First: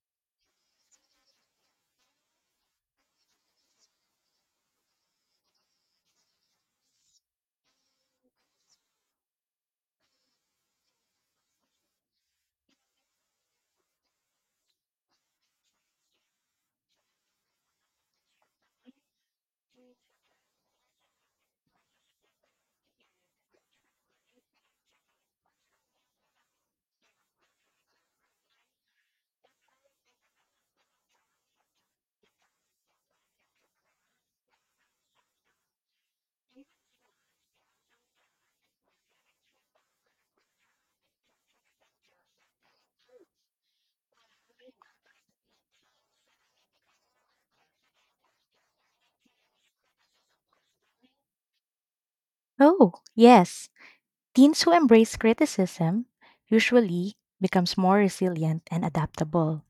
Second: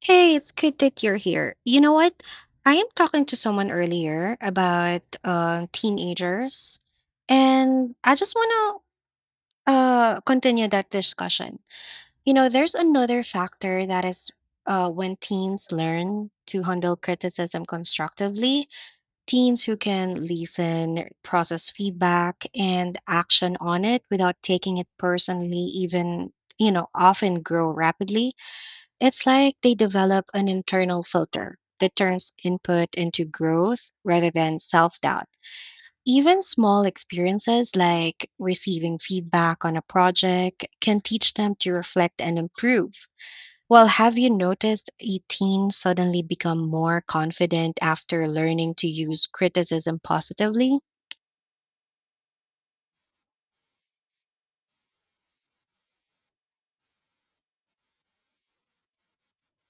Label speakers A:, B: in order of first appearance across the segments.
A: Hey, it's good that you're here. You know what? I am talking to someone earlier about teenagers, and I just want to continue that discussion. You know, there's another factor that is when teens learn to handle criticism constructively. Teens who can listen, process feedback, and action on it without taking it personally, even, often grow rapidly. It's like they develop an internal filter that turns input into growth rather than self doubt. Even small experiences like receiving feedback on a project can teach them to reflect and improve. Well, have you noticed a teen suddenly become more confident after learning to use criticism positively?
B: Oh, yes. Teens who embrace criticism usually becomes more resilient and adaptable.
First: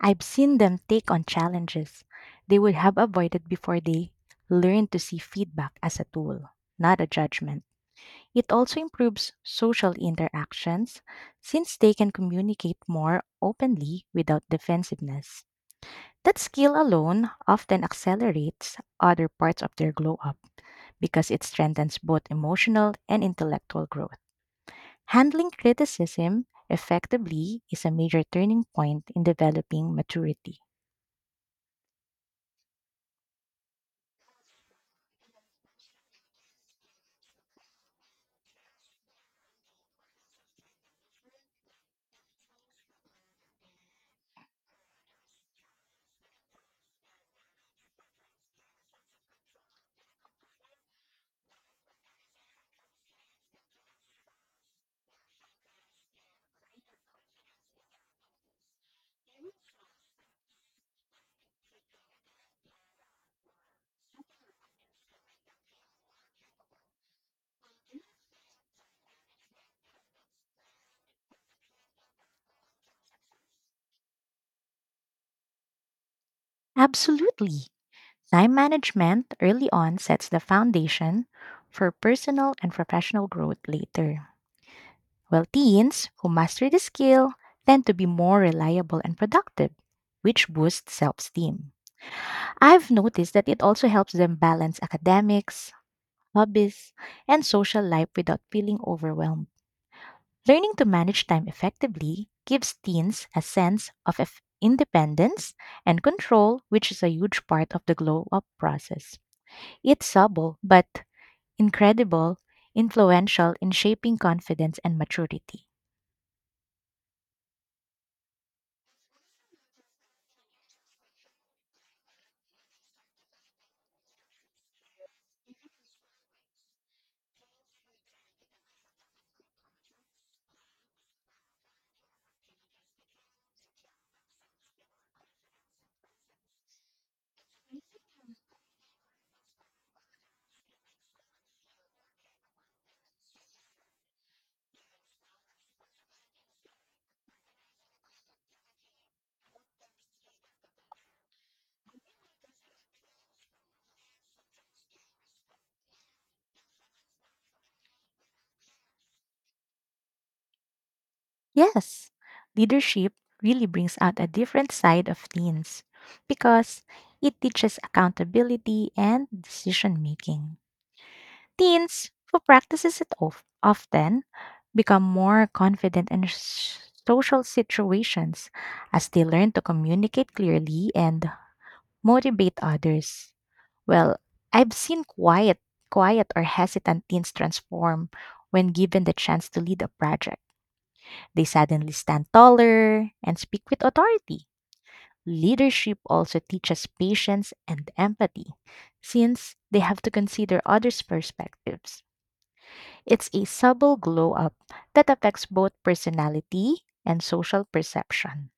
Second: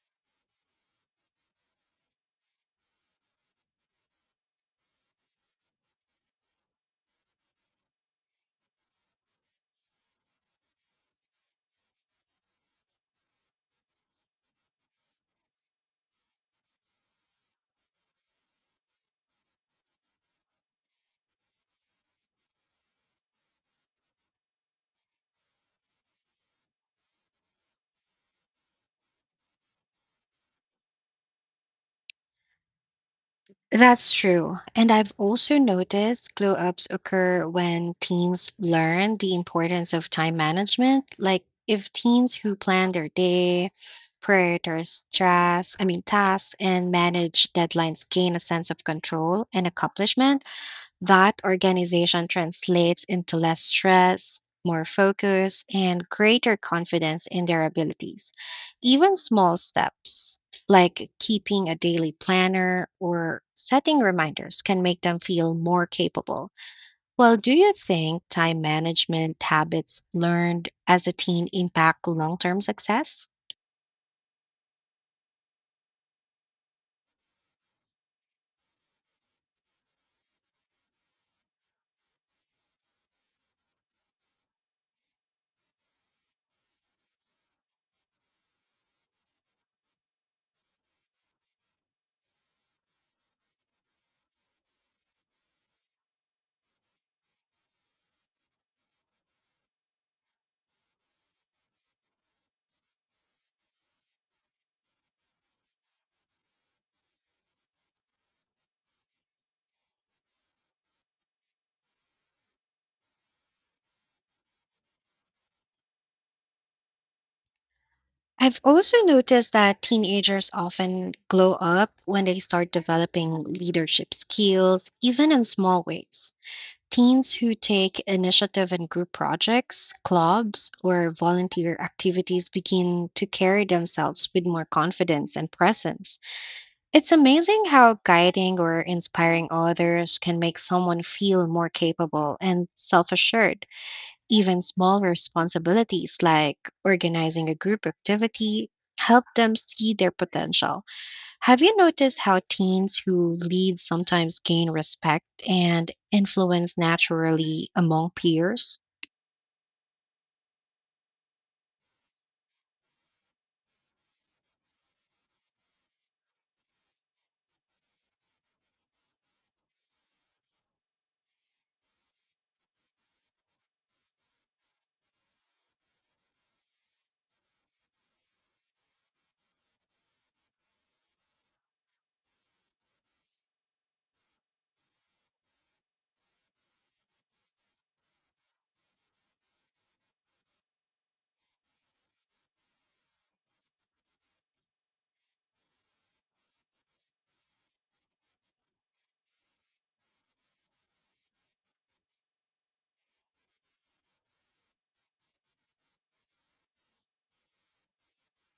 B: I've seen them take on challenges they would have avoided before they learn to see feedback as a tool, not a judgment. It also improves social interactions since they can communicate more openly without defensiveness. That skill alone often accelerates other parts of their glow up because it strengthens both emotional and intellectual growth. Handling criticism effectively is a major turning point in developing maturity.
A: That's true. And I've also noticed glow ups occur when teens learn the importance of time management. Like if teens who plan their day, prioritize stress, I mean tasks and manage deadlines gain a sense of control and accomplishment, that organization translates into less stress, more focus, and greater confidence in their abilities. Even small steps, like keeping a daily planner or setting reminders, can make them feel more capable. Well, do you think time management habits learned as a teen impact long term success?
B: Absolutely. Time management early on sets the foundation for personal and professional growth later. While teens who master the skill tend to be more reliable and productive, which boosts self esteem. I've noticed that it also helps them balance academics, hobbies, and social life without feeling overwhelmed. Learning to manage time effectively gives teens a sense of independence and control, which is a huge part of the glow up process. It's subtle but incredible, influential in shaping confidence and maturity.
A: I've also noticed that teenagers often glow up when they start developing leadership skills, even in small ways. Teens who take initiative in group projects, clubs, or volunteer activities begin to carry themselves with more confidence and presence. It's amazing how guiding or inspiring others can make someone feel more capable and self assured. Even small responsibilities like organizing a group activity help them see their potential. Have you noticed how teens who lead sometimes gain respect and influence naturally among peers?
B: Yes, leadership really brings out a different side of teens because it teaches accountability and decision making. Teens who practices it often become more confident in social situations as they learn to communicate clearly and motivate others. Well, I've seen quiet or hesitant teens transform when given the chance to lead a project. They suddenly stand taller and speak with authority. Leadership also teaches patience and empathy, since they have to consider others' perspectives. It's a subtle glow up that affects both personality and social perception.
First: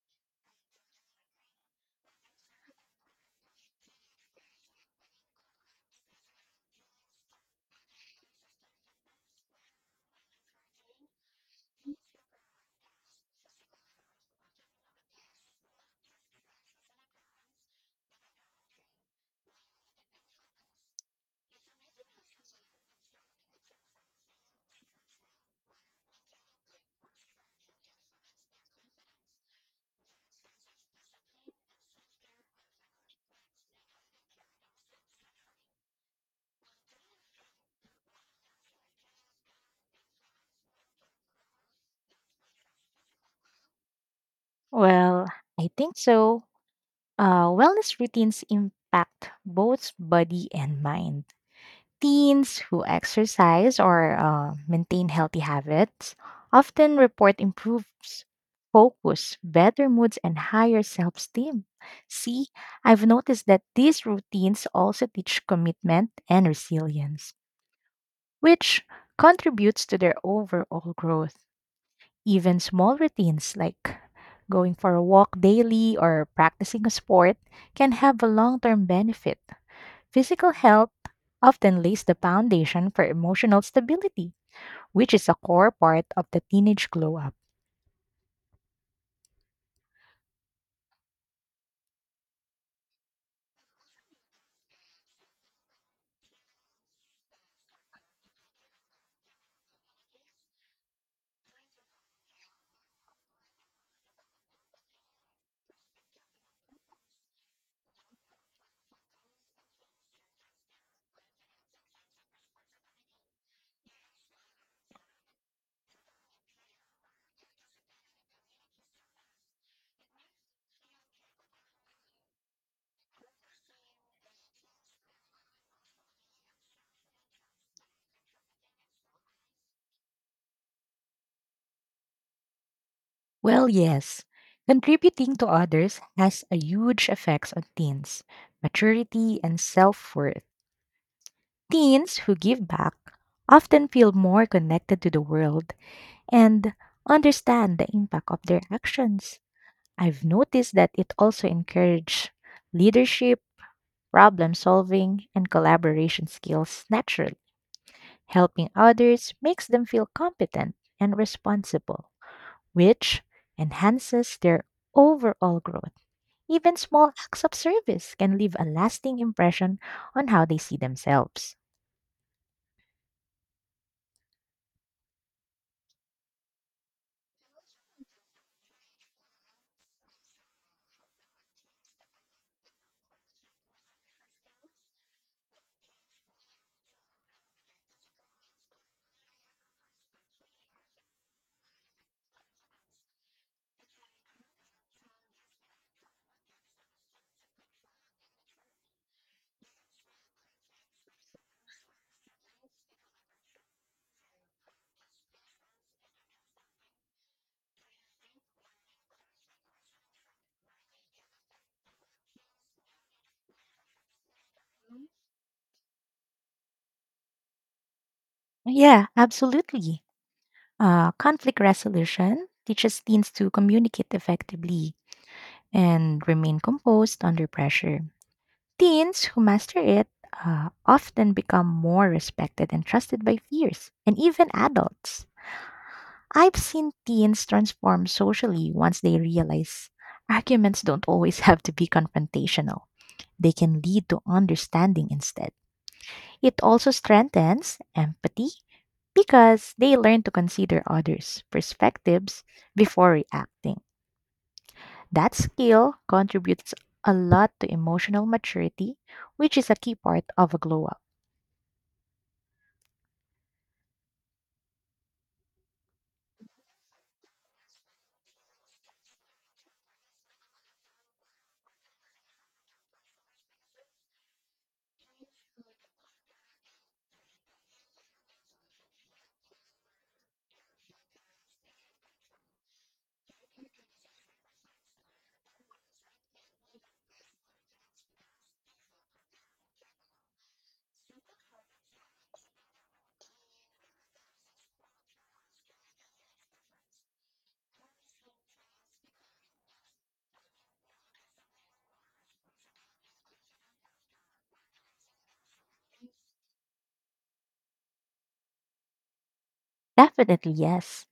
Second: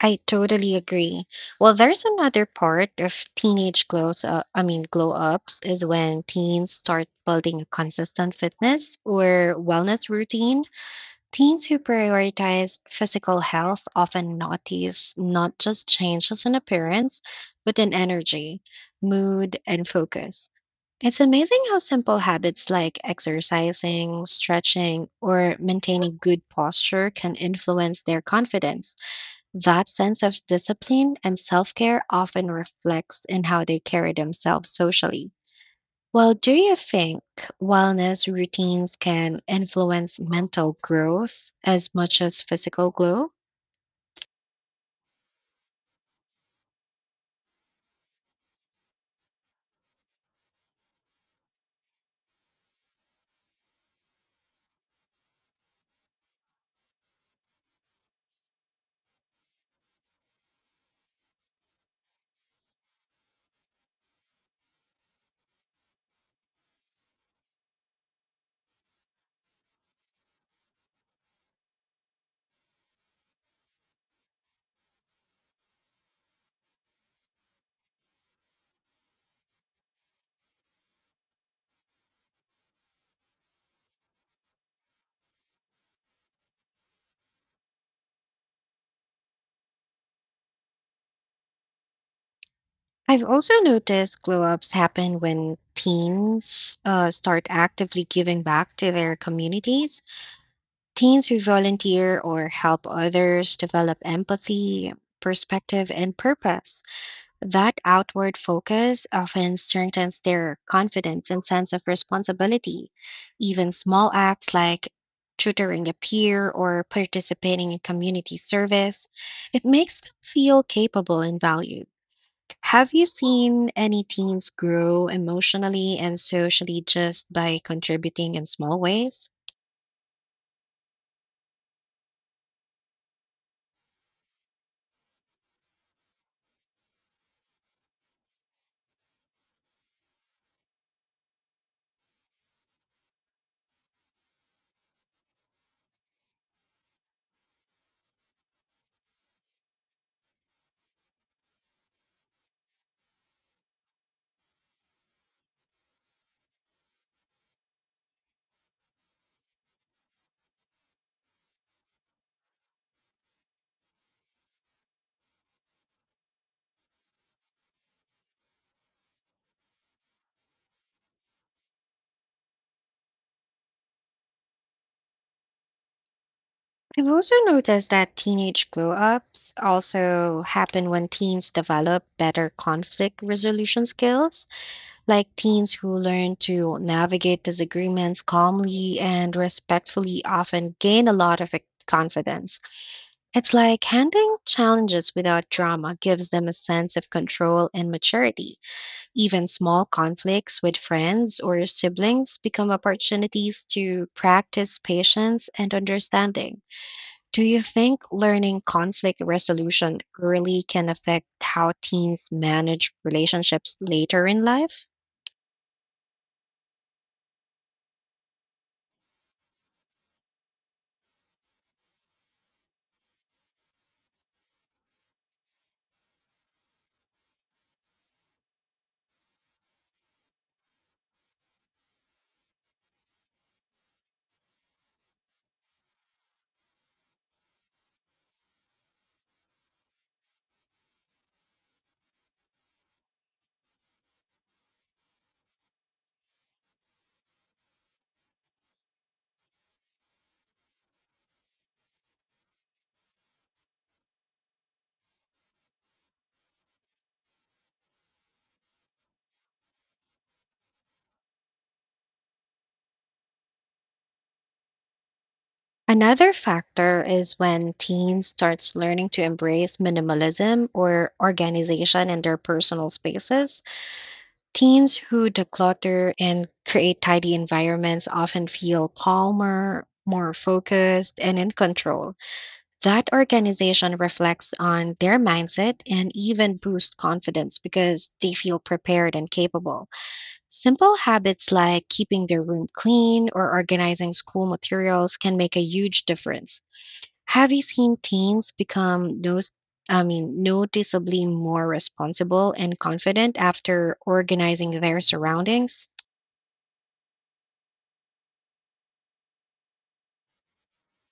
A: I totally agree. Well, there's another part of teenage glows I mean glow ups is when teens start building a consistent fitness or wellness routine. Teens who prioritize physical health often notice not just changes in appearance, but in energy, mood, and focus. It's amazing how simple habits like exercising, stretching, or maintaining good posture can influence their confidence. That sense of discipline and self care often reflects in how they carry themselves socially. Well, do you think wellness routines can influence mental growth as much as physical glow?
B: Well, I think so. Wellness routines impact both body and mind. Teens who exercise or maintain healthy habits often report improves focus, better moods, and higher self esteem. See, I've noticed that these routines also teach commitment and resilience, which contributes to their overall growth. Even small routines like going for a walk daily or practicing a sport can have a long term benefit. Physical health often lays the foundation for emotional stability, which is a core part of the teenage glow up.
A: I've also noticed glow ups happen when teens start actively giving back to their communities. Teens who volunteer or help others develop empathy, perspective, and purpose. That outward focus often strengthens their confidence and sense of responsibility. Even small acts like tutoring a peer or participating in community service, it makes them feel capable and valued. Have you seen any teens grow emotionally and socially just by contributing in small ways?
B: Well, yes, contributing to others has a huge effects on teens, maturity, and self-worth. Teens who give back often feel more connected to the world and understand the impact of their actions. I've noticed that it also encourages leadership, problem solving, and collaboration skills naturally. Helping others makes them feel competent and responsible, which enhances their overall growth. Even small acts of service can leave a lasting impression on how they see themselves.
A: I've also noticed that teenage glow ups also happen when teens develop better conflict resolution skills. Like teens who learn to navigate disagreements calmly and respectfully often gain a lot of confidence. It's like handling challenges without drama gives them a sense of control and maturity. Even small conflicts with friends or siblings become opportunities to practice patience and understanding. Do you think learning conflict resolution early can affect how teens manage relationships later in life?
B: Yeah, absolutely. Conflict resolution teaches teens to communicate effectively and remain composed under pressure. Teens who master it often become more respected and trusted by peers and even adults. I've seen teens transform socially once they realize arguments don't always have to be confrontational. They can lead to understanding instead. It also strengthens empathy because they learn to consider others' perspectives before reacting. That skill contributes a lot to emotional maturity, which is a key part of a glow up.
A: Another factor is when teens starts learning to embrace minimalism or organization in their personal spaces. Teens who declutter and create tidy environments often feel calmer, more focused, and in control. That organization reflects on their mindset and even boosts confidence because they feel prepared and capable. Simple habits like keeping their room clean or organizing school materials can make a huge difference. Have you seen teens become those I mean noticeably more responsible and confident after organizing their surroundings?
B: Definitely, yes.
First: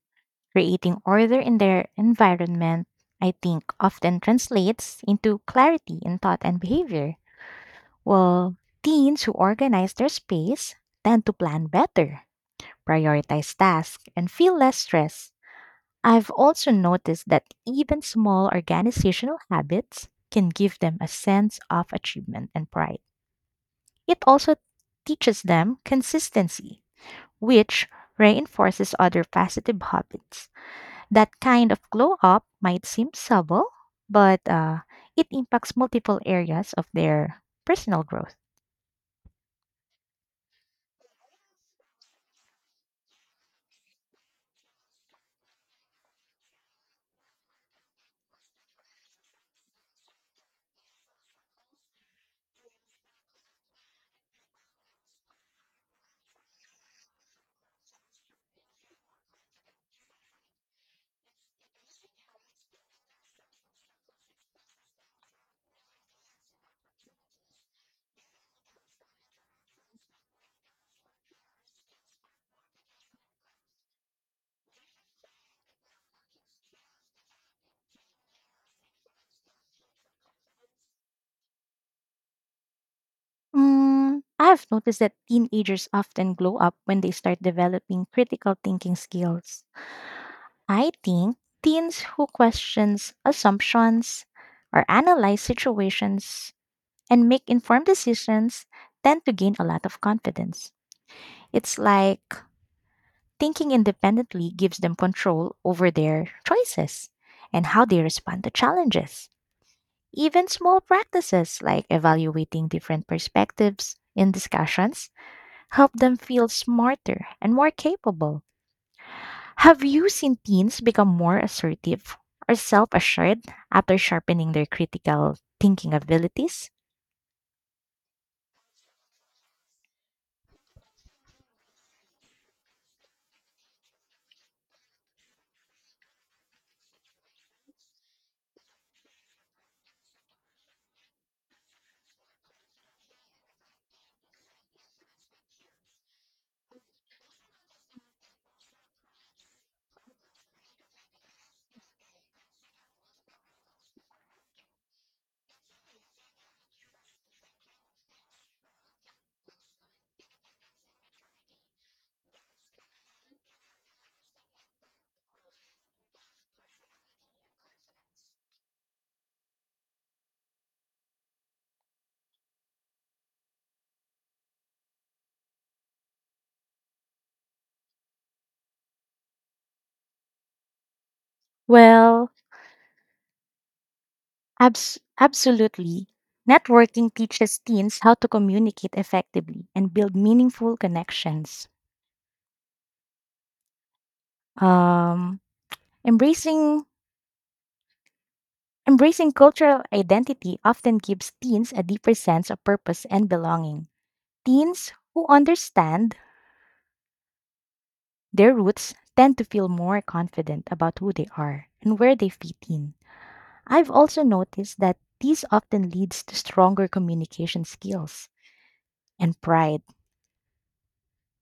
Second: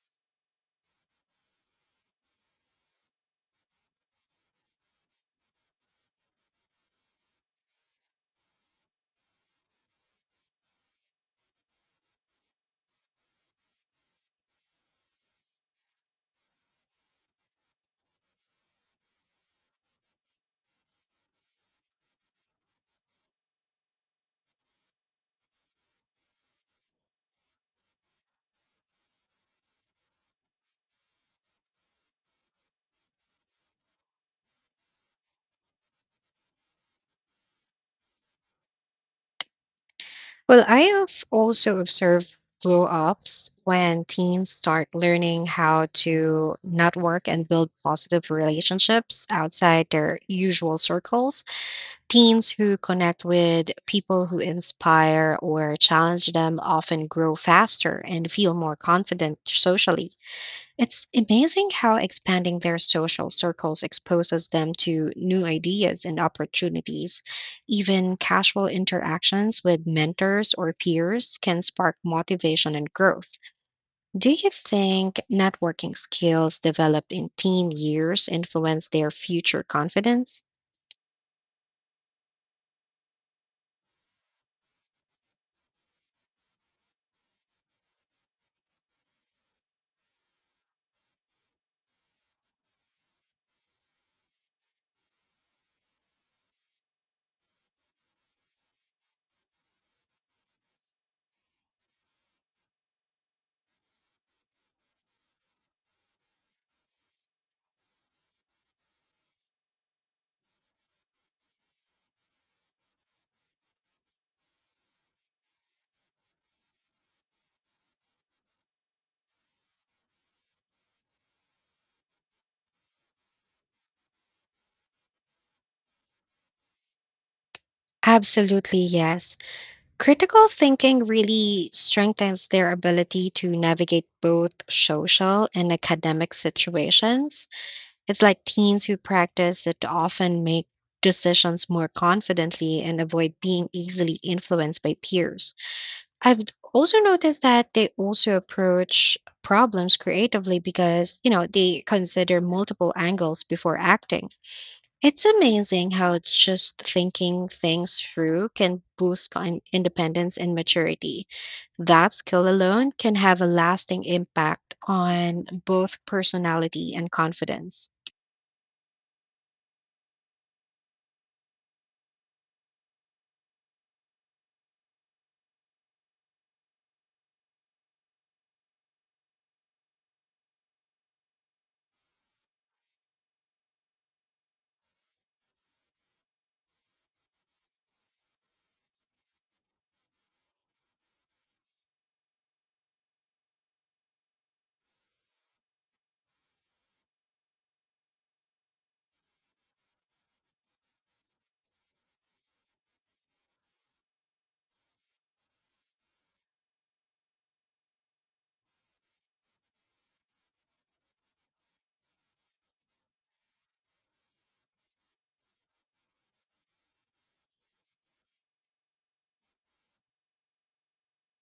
B: Creating order in their environment, I think, often translates into clarity in thought and behavior. While teens who organize their space tend to plan better, prioritize tasks, and feel less stress. I've also noticed that even small organizational habits can give them a sense of achievement and pride. It also teaches them consistency, which reinforces other positive habits. That kind of glow up might seem subtle, but it impacts multiple areas of their personal growth.
A: Well, I have also observed glow ups when teens start learning how to network and build positive relationships outside their usual circles. Teens who connect with people who inspire or challenge them often grow faster and feel more confident socially. It's amazing how expanding their social circles exposes them to new ideas and opportunities. Even casual interactions with mentors or peers can spark motivation and growth. Do you think networking skills developed in teen years influence their future confidence?
B: I've noticed that teenagers often glow up when they start developing critical thinking skills. I think teens who questions assumptions or analyze situations and make informed decisions tend to gain a lot of confidence. It's like thinking independently gives them control over their choices and how they respond to challenges. Even small practices like evaluating different perspectives in discussions help them feel smarter and more capable. Have you seen teens become more assertive or self assured after sharpening their critical thinking abilities?
A: Absolutely, yes. Critical thinking really strengthens their ability to navigate both social and academic situations. It's like teens who practice it often make decisions more confidently and avoid being easily influenced by peers. I've also noticed that they also approach problems creatively because, they consider multiple angles before acting. It's amazing how just thinking things through can boost independence and maturity. That skill alone can have a lasting impact on both personality and confidence.
B: Well, absolutely. Networking teaches teens how to communicate effectively and build meaningful connections. Um, embracing embracing cultural identity often gives teens a deeper sense of purpose and belonging. Teens who understand their roots tend to feel more confident about who they are and where they fit in. I've also noticed that this often leads to stronger communication skills and pride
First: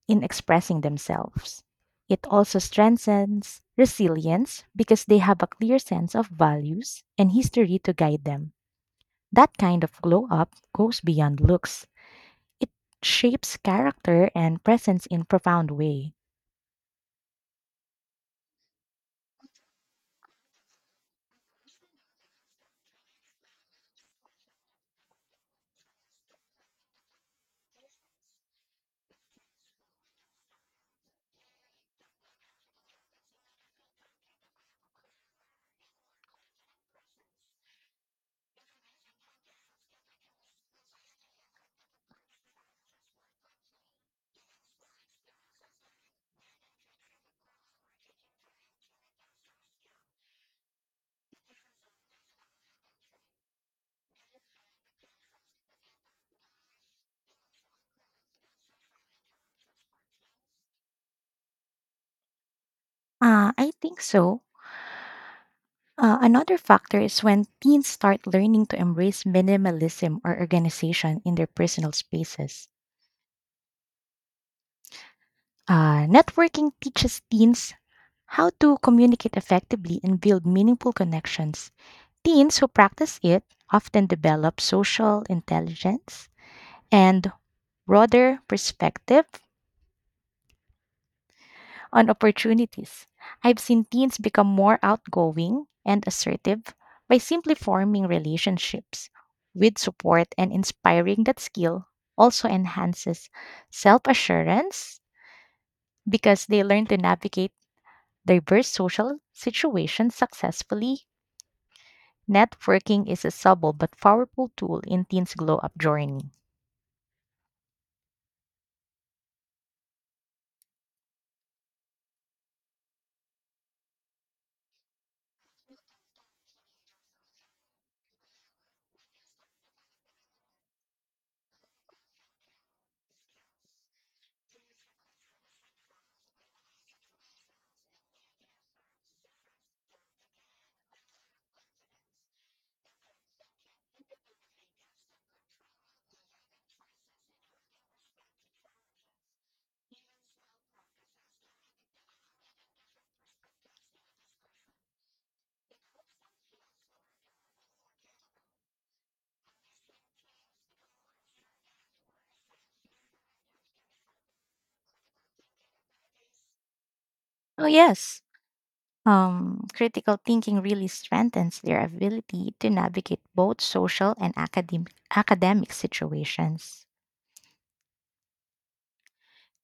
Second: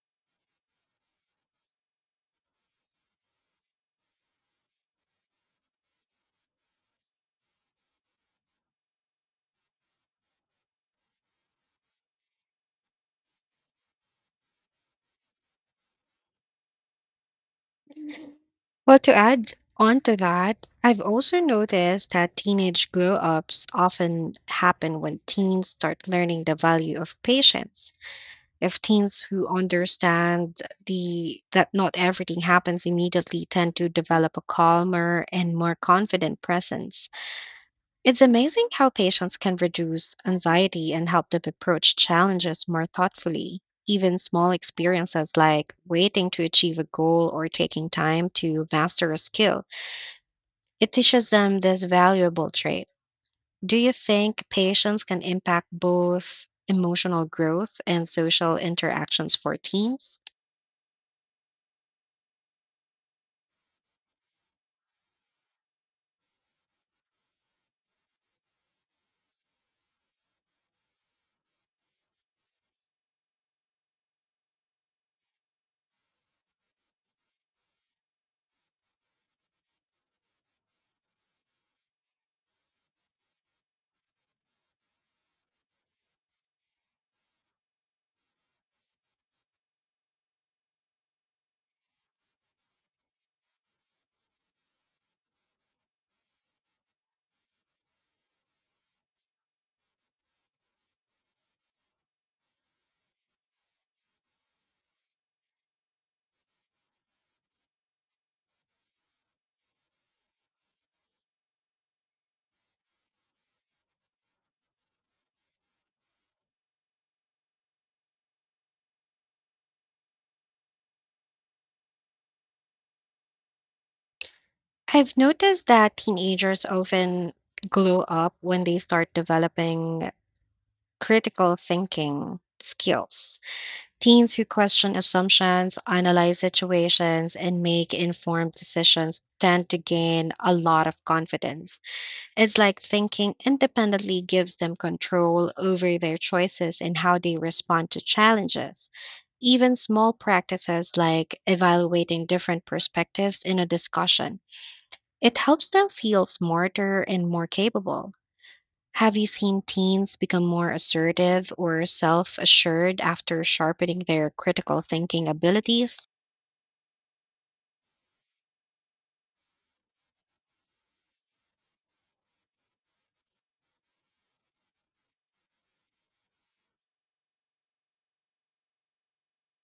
B: in expressing themselves. It also strengthens resilience because they have a clear sense of values and history to guide them. That kind of glow up goes beyond looks. It shapes character and presence in profound way.
A: Well, to add on to that, I've also noticed that teenage glow ups often happen when teens start learning the value of patience. If teens who understand the that not everything happens immediately tend to develop a calmer and more confident presence. It's amazing how patience can reduce anxiety and help them approach challenges more thoughtfully. Even small experiences like waiting to achieve a goal or taking time to master a skill, it teaches them this valuable trait. Do you think patience can impact both emotional growth and social interactions for teens?
B: I think so. Another factor is when teens start learning to embrace minimalism or organization in their personal spaces. Networking teaches teens how to communicate effectively and build meaningful connections. Teens who practice it often develop social intelligence and broader perspective on opportunities. I've seen teens become more outgoing and assertive by simply forming relationships with support and inspiring that skill also enhances self assurance because they learn to navigate diverse social situations successfully. Networking is a subtle but powerful tool in teens' glow up journey.
A: I've noticed that teenagers often glow up when they start developing critical thinking skills. Teens who question assumptions, analyze situations, and make informed decisions tend to gain a lot of confidence. It's like thinking independently gives them control over their choices and how they respond to challenges. Even small practices like evaluating different perspectives in a discussion, it helps them feel smarter and more capable. Have you seen teens become more assertive or self assured after sharpening their critical thinking abilities?
B: Oh, yes. Critical thinking really strengthens their ability to navigate both social and academic situations.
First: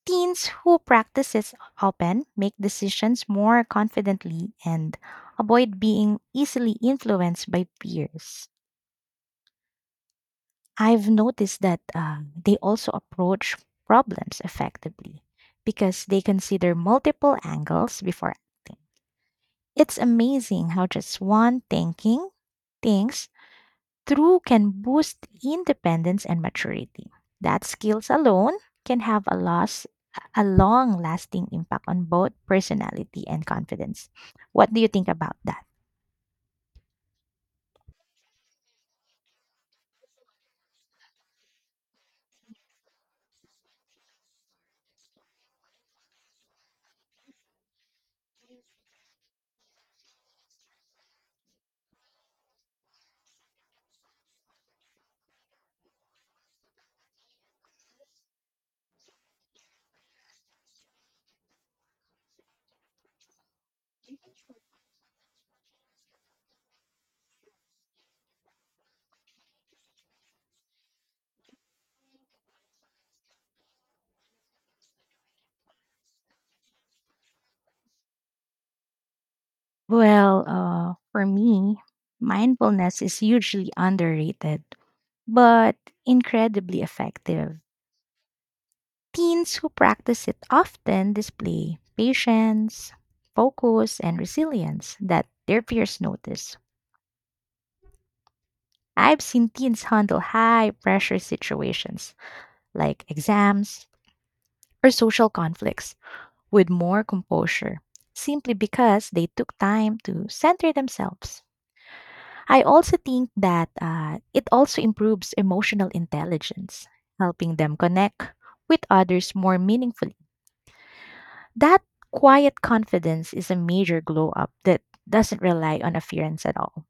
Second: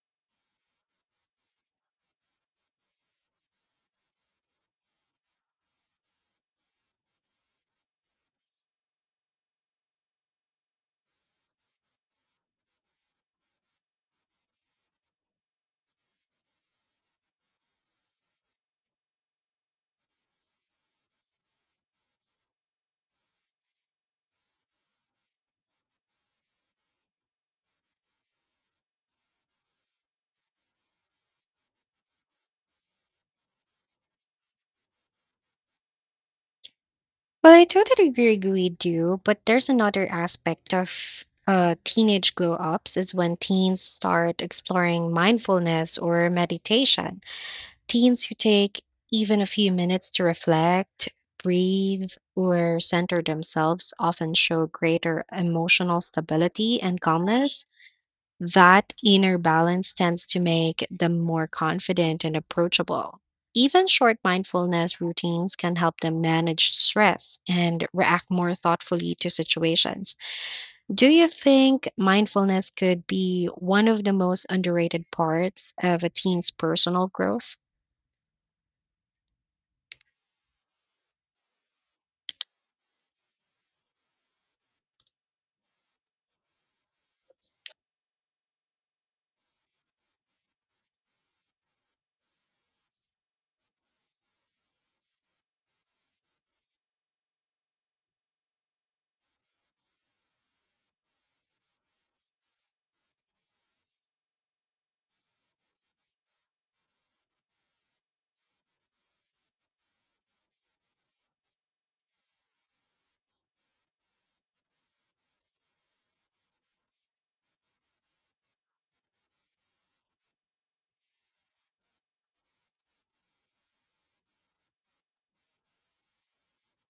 B: Teens who practice this often make decisions more confidently and avoid being easily influenced by peers. I've noticed that they also approach problems effectively because they consider multiple angles before acting. It's amazing how just one thinking things through can boost independence and maturity. That skills alone can have a loss a long lasting impact on both personality and confidence. What do you think about that?
A: Well, I totally agree with you, but there's another aspect of teenage glow ups is when teens start exploring mindfulness or meditation. Teens who take even a few minutes to reflect, breathe, or center themselves often show greater emotional stability and calmness. That inner balance tends to make them more confident and approachable. Even short mindfulness routines can help them manage stress and react more thoughtfully to situations. Do you think mindfulness could be one of the most underrated parts of a teen's personal growth?
B: Well, for me, mindfulness is hugely underrated, but incredibly effective. Teens who practice it often display patience, focus, and resilience that their peers notice. I've seen teens handle high pressure situations like exams or social conflicts with more composure simply because they took time to center themselves. I also think that it also improves emotional intelligence, helping them connect with others more meaningfully. That quiet confidence is a major glow up that doesn't rely on appearance at all.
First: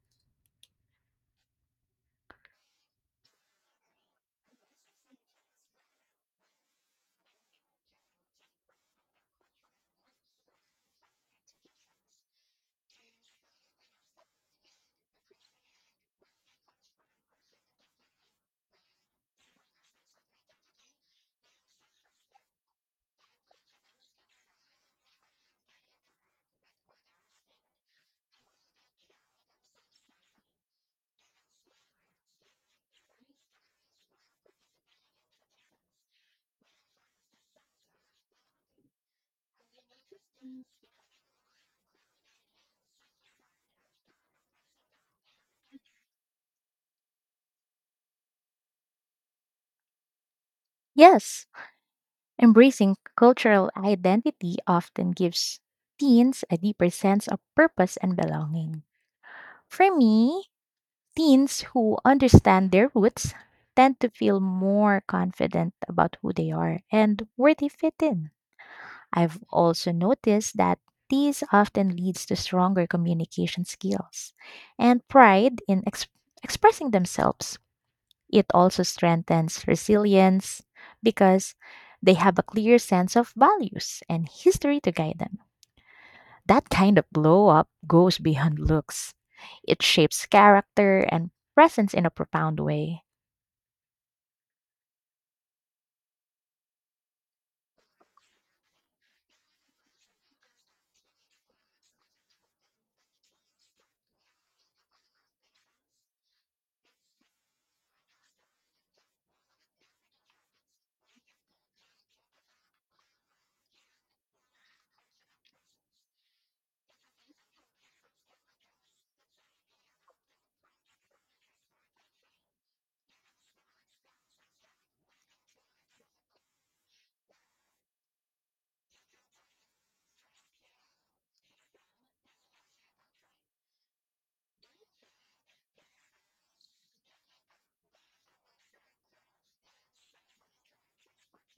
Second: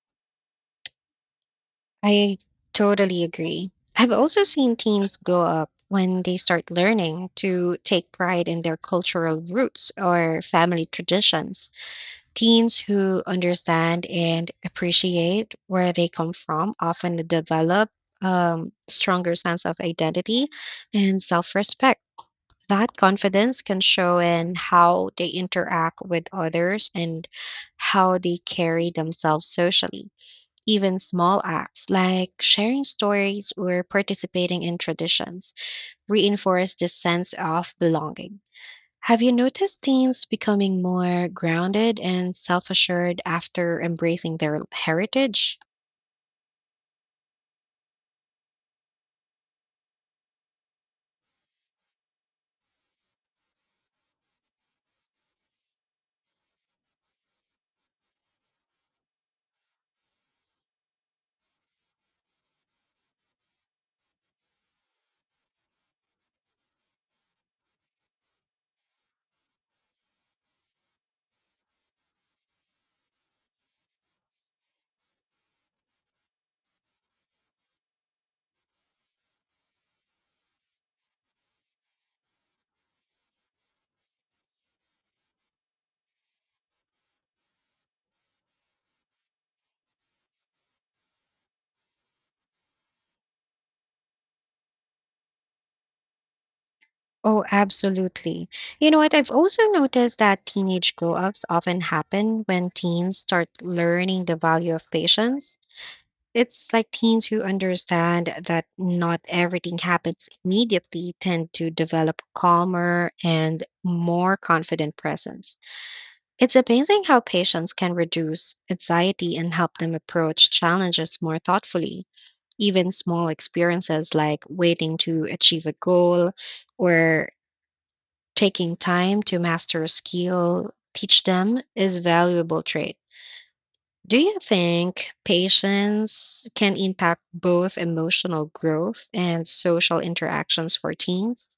A: I totally agree. I've also seen teens go up when they start learning to take pride in their cultural roots or family traditions. Teens who understand and appreciate where they come from often develop stronger sense of identity and self-respect. That confidence can show in how they interact with others and how they carry themselves socially. Even small acts like sharing stories or participating in traditions reinforce this sense of belonging. Have you noticed teens becoming more grounded and self assured after embracing their heritage?
B: Yes, embracing cultural identity often gives teens a deeper sense of purpose and belonging. For me, teens who understand their roots tend to feel more confident about who they are and where they fit in. I've also noticed that these often leads to stronger communication skills and pride in expressing themselves. It also strengthens resilience because they have a clear sense of values and history to guide them. That kind of blow up goes beyond looks. It shapes character and presence in a profound way.
A: Oh, absolutely. You know what? I've also noticed that teenage glow ups often happen when teens start learning the value of patience. It's like teens who understand that not everything happens immediately tend to develop calmer and more confident presence. It's amazing how patients can reduce anxiety and help them approach challenges more thoughtfully. Even small experiences like waiting to achieve a goal or taking time to master a skill teach them is valuable trait. Do you think patience can impact both emotional growth and social interactions for teens?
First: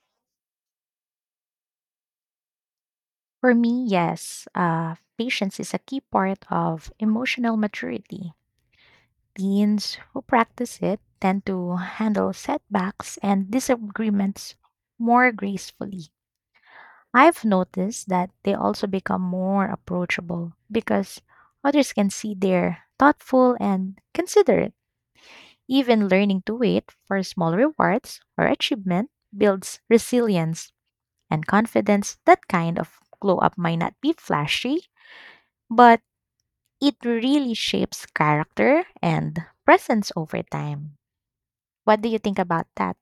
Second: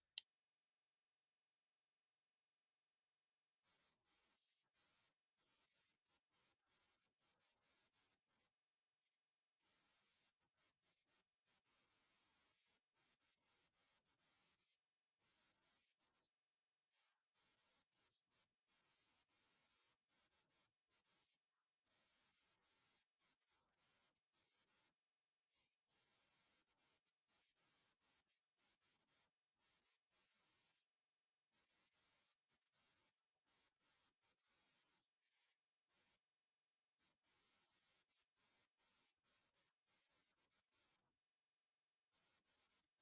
B: For me, yes, patience is a key part of emotional maturity. Teens who practice it tend to handle setbacks and disagreements more gracefully. I've noticed that they also become more approachable because others can see they're thoughtful and considerate. Even learning to wait for small rewards or achievement builds resilience and confidence. That kind of glow up might not be flashy, but it really shapes character and presence over time. What do you think about that?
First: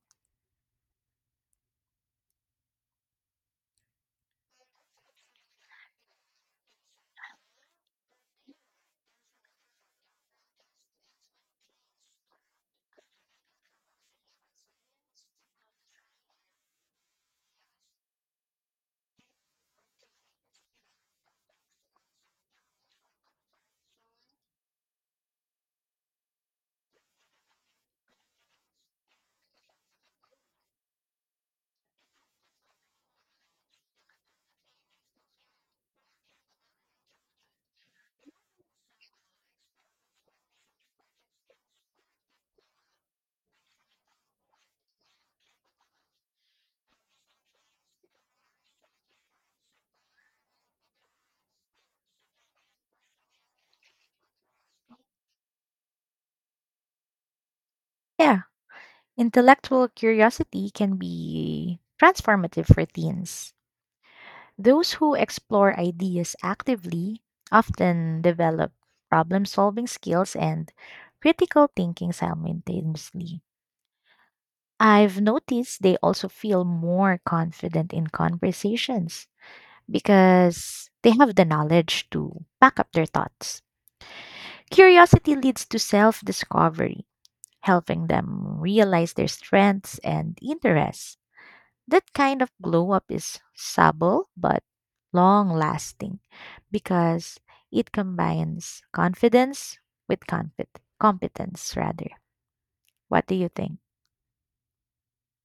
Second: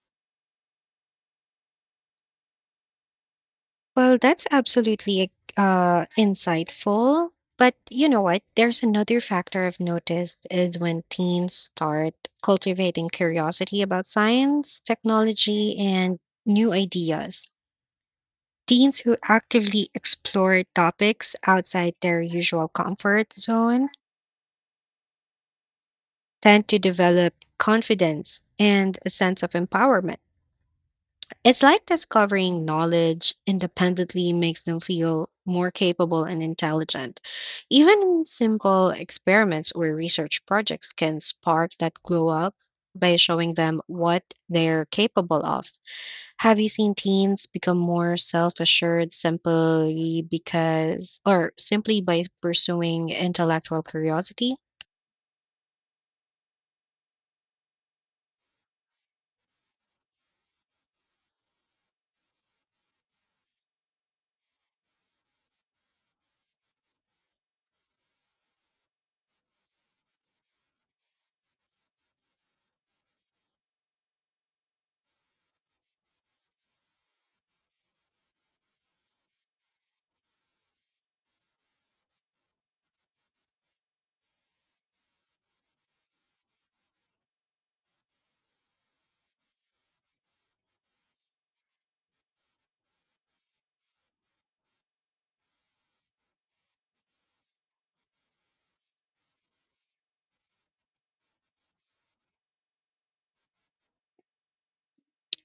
A: Well, that's absolutely insightful. But you know what? There's another factor I've noticed is when teens start cultivating curiosity about science, technology, and new ideas. Teens who actively explore topics outside their usual comfort zone tend to develop confidence and a sense of empowerment. It's like discovering knowledge independently makes them feel more capable and intelligent. Even simple experiments or research projects can spark that glow up by showing them what they're capable of. Have you seen teens become more self-assured simply because or simply by pursuing intellectual curiosity?
B: Yeah, intellectual curiosity can be transformative for teens. Those who explore ideas actively often develop problem solving skills and critical thinking simultaneously. I've noticed they also feel more confident in conversations because they have the knowledge to back up their thoughts. Curiosity leads to self discovery, helping them realize their strengths and interests. That kind of glow up is subtle but long lasting because it combines confidence with competence rather. What do you think?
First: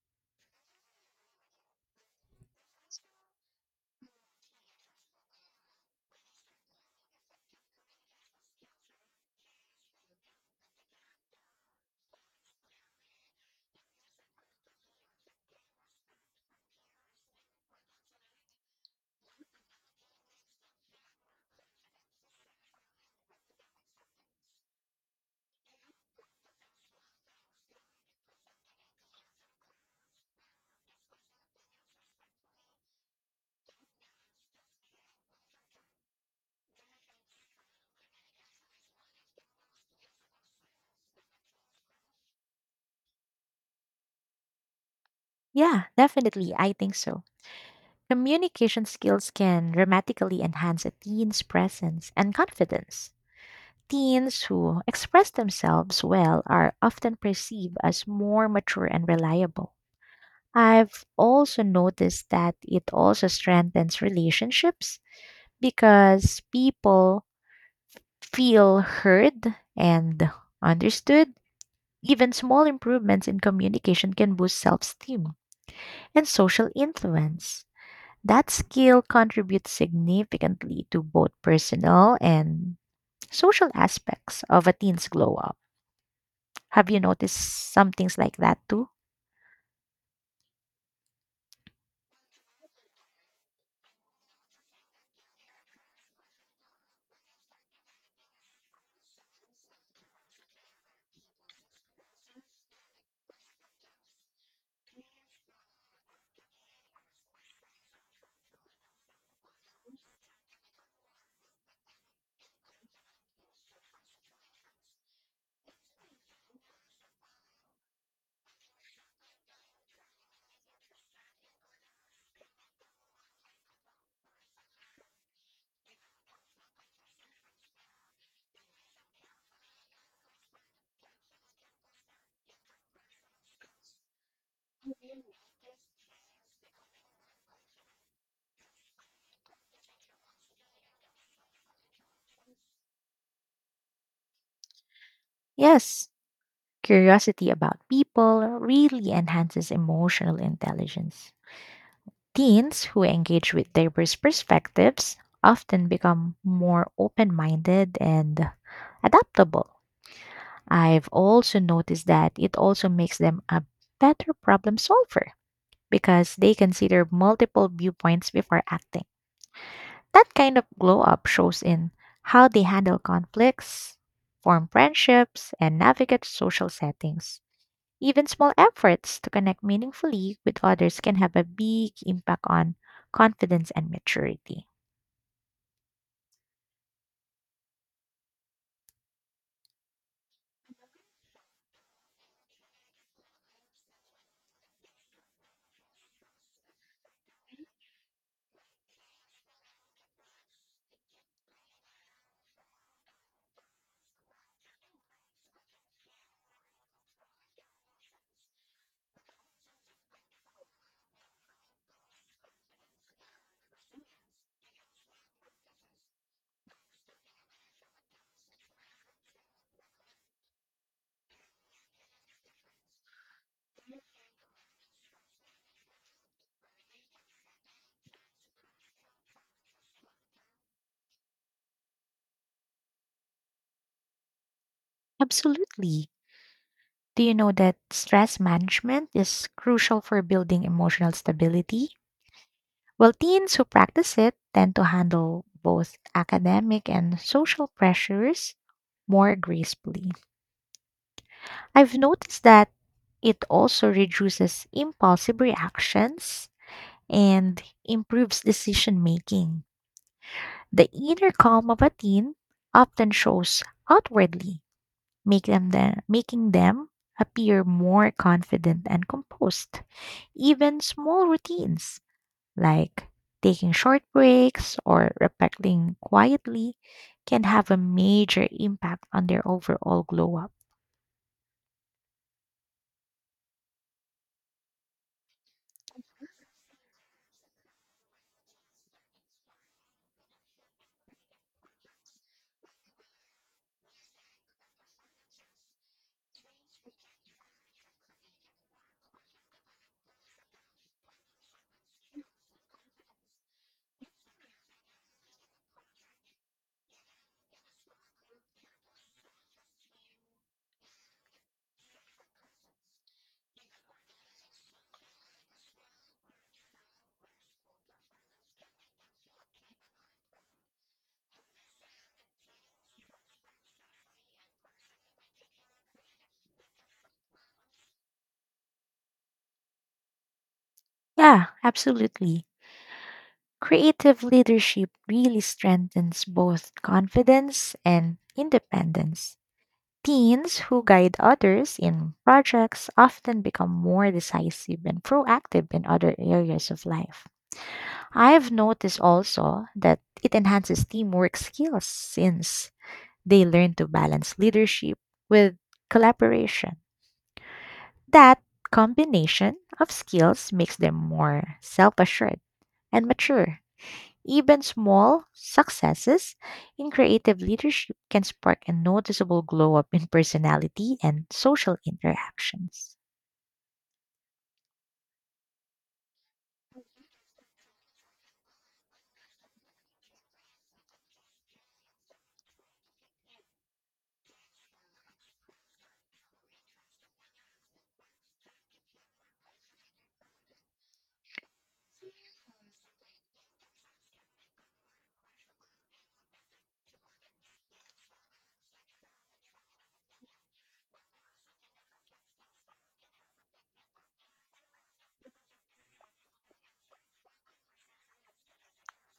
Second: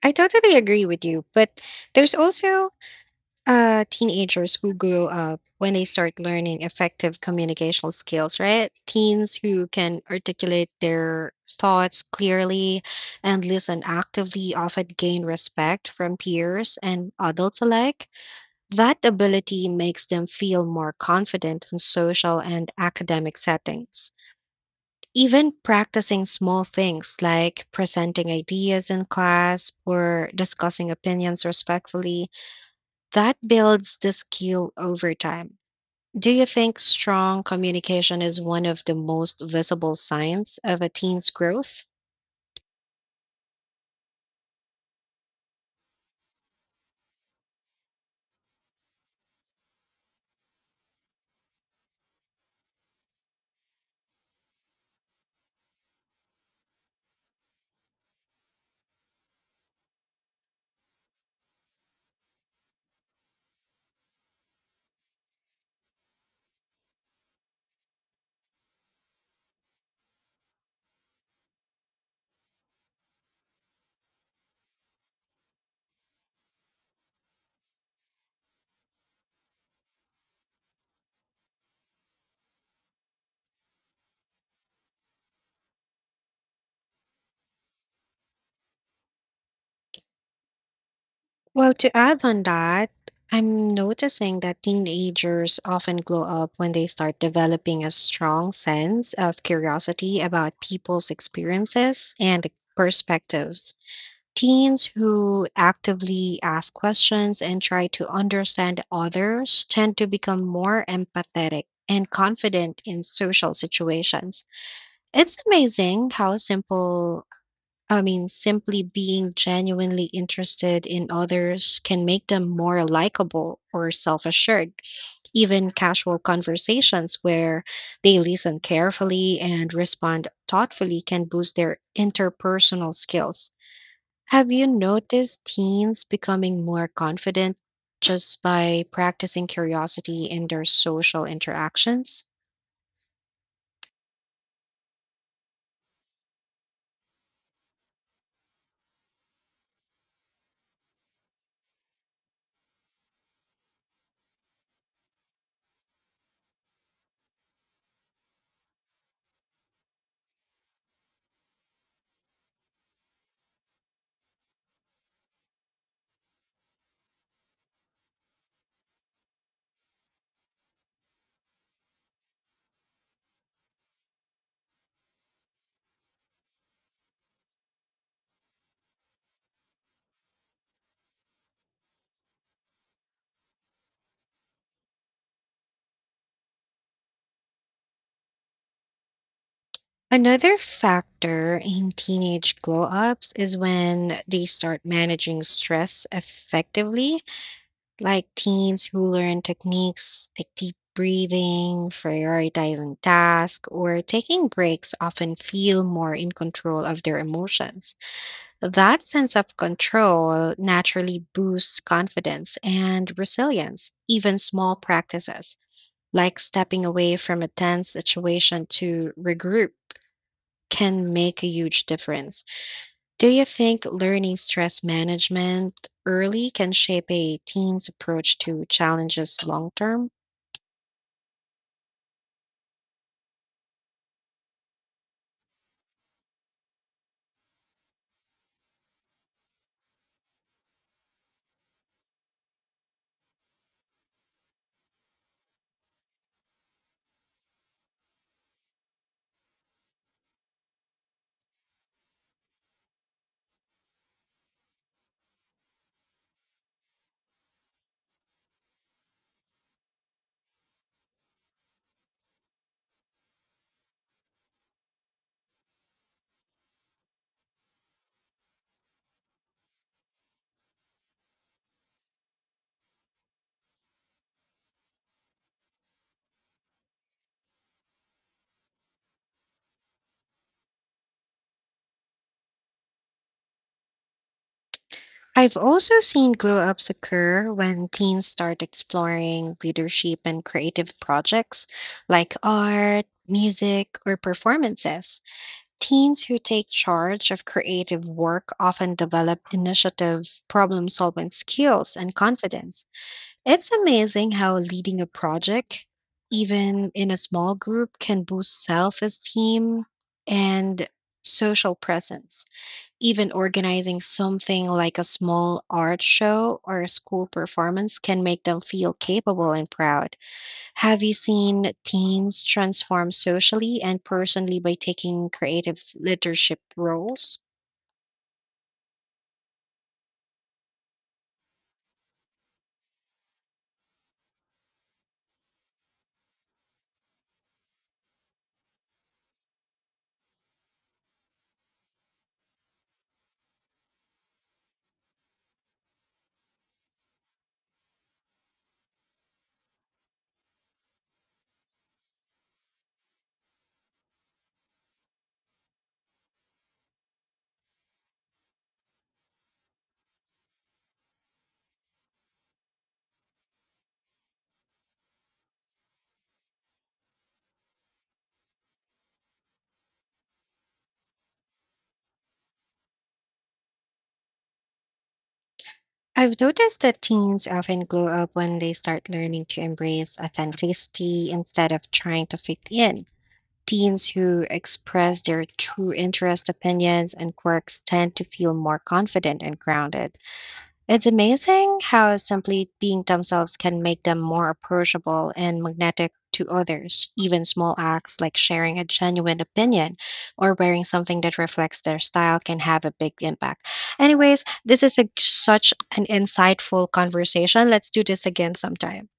A: I totally agree with you, but there's also teenagers who grow up when they start learning effective communication skills, right? Teens who can articulate their thoughts clearly and listen actively often gain respect from peers and adults alike. That ability makes them feel more confident in social and academic settings. Even practicing small things like presenting ideas in class or discussing opinions respectfully, that builds the skill over time. Do you think strong communication is one of the most visible signs of a teen's growth?
B: Yeah, definitely. I think so. Communication skills can dramatically enhance a teen's presence and confidence. Teens who express themselves well are often perceived as more mature and reliable. I've also noticed that it also strengthens relationships because people feel heard and understood. Even small improvements in communication can boost self esteem and social influence. That skill contributes significantly to both personal and social aspects of a teen's glow up. Have you noticed some things like that too?
A: Well, to add on that, I'm noticing that teenagers often glow up when they start developing a strong sense of curiosity about people's experiences and perspectives. Teens who actively ask questions and try to understand others tend to become more empathetic and confident in social situations. It's amazing how simply being genuinely interested in others can make them more likable or self assured. Even casual conversations where they listen carefully and respond thoughtfully can boost their interpersonal skills. Have you noticed teens becoming more confident just by practicing curiosity in their social interactions?
B: Yes, curiosity about people really enhances emotional intelligence. Teens who engage with diverse perspectives often become more open minded and adaptable. I've also noticed that it also makes them a better problem solver because they consider multiple viewpoints before acting. That kind of glow up shows in how they handle conflicts, form friendships, and navigate social settings. Even small efforts to connect meaningfully with others can have a big impact on confidence and maturity.
A: Another factor in teenage glow ups is when they start managing stress effectively, like teens who learn techniques like deep breathing, prioritizing tasks, or taking breaks often feel more in control of their emotions. That sense of control naturally boosts confidence and resilience. Even small practices, like stepping away from a tense situation to regroup, can make a huge difference. Do you think learning stress management early can shape a teen's approach to challenges long term?
B: Absolutely. Do you know that stress management is crucial for building emotional stability? Well, teens who practice it tend to handle both academic and social pressures more gracefully. I've noticed that it also reduces impulsive reactions and improves decision making. The inner calm of a teen often shows outwardly, making them appear more confident and composed. Even small routines like taking short breaks or reflecting quietly can have a major impact on their overall glow up.
A: I've also seen glow ups occur when teens start exploring leadership and creative projects like art, music, or performances. Teens who take charge of creative work often develop initiative, problem solving skills, and confidence. It's amazing how leading a project, even in a small group, can boost self esteem and social presence. Even organizing something like a small art show or a school performance can make them feel capable and proud. Have you seen teens transform socially and personally by taking creative leadership roles?
B: Yeah, absolutely. Creative leadership really strengthens both confidence and independence. Teens who guide others in projects often become more decisive and proactive in other areas of life. I've noticed also that it enhances teamwork skills since they learn to balance leadership with collaboration. That combination of skills makes them more self assured and mature. Even small successes in creative leadership can spark a noticeable glow up in personality and social interactions.
A: I've noticed that teens often grow up when they start learning to embrace authenticity instead of trying to fit in. Teens who express their true interests, opinions, and quirks tend to feel more confident and grounded. It's amazing how simply being themselves can make them more approachable and magnetic to others. Even small acts like sharing a genuine opinion or wearing something that reflects their style can have a big impact. Anyways, this is such an insightful conversation. Let's do this again sometime.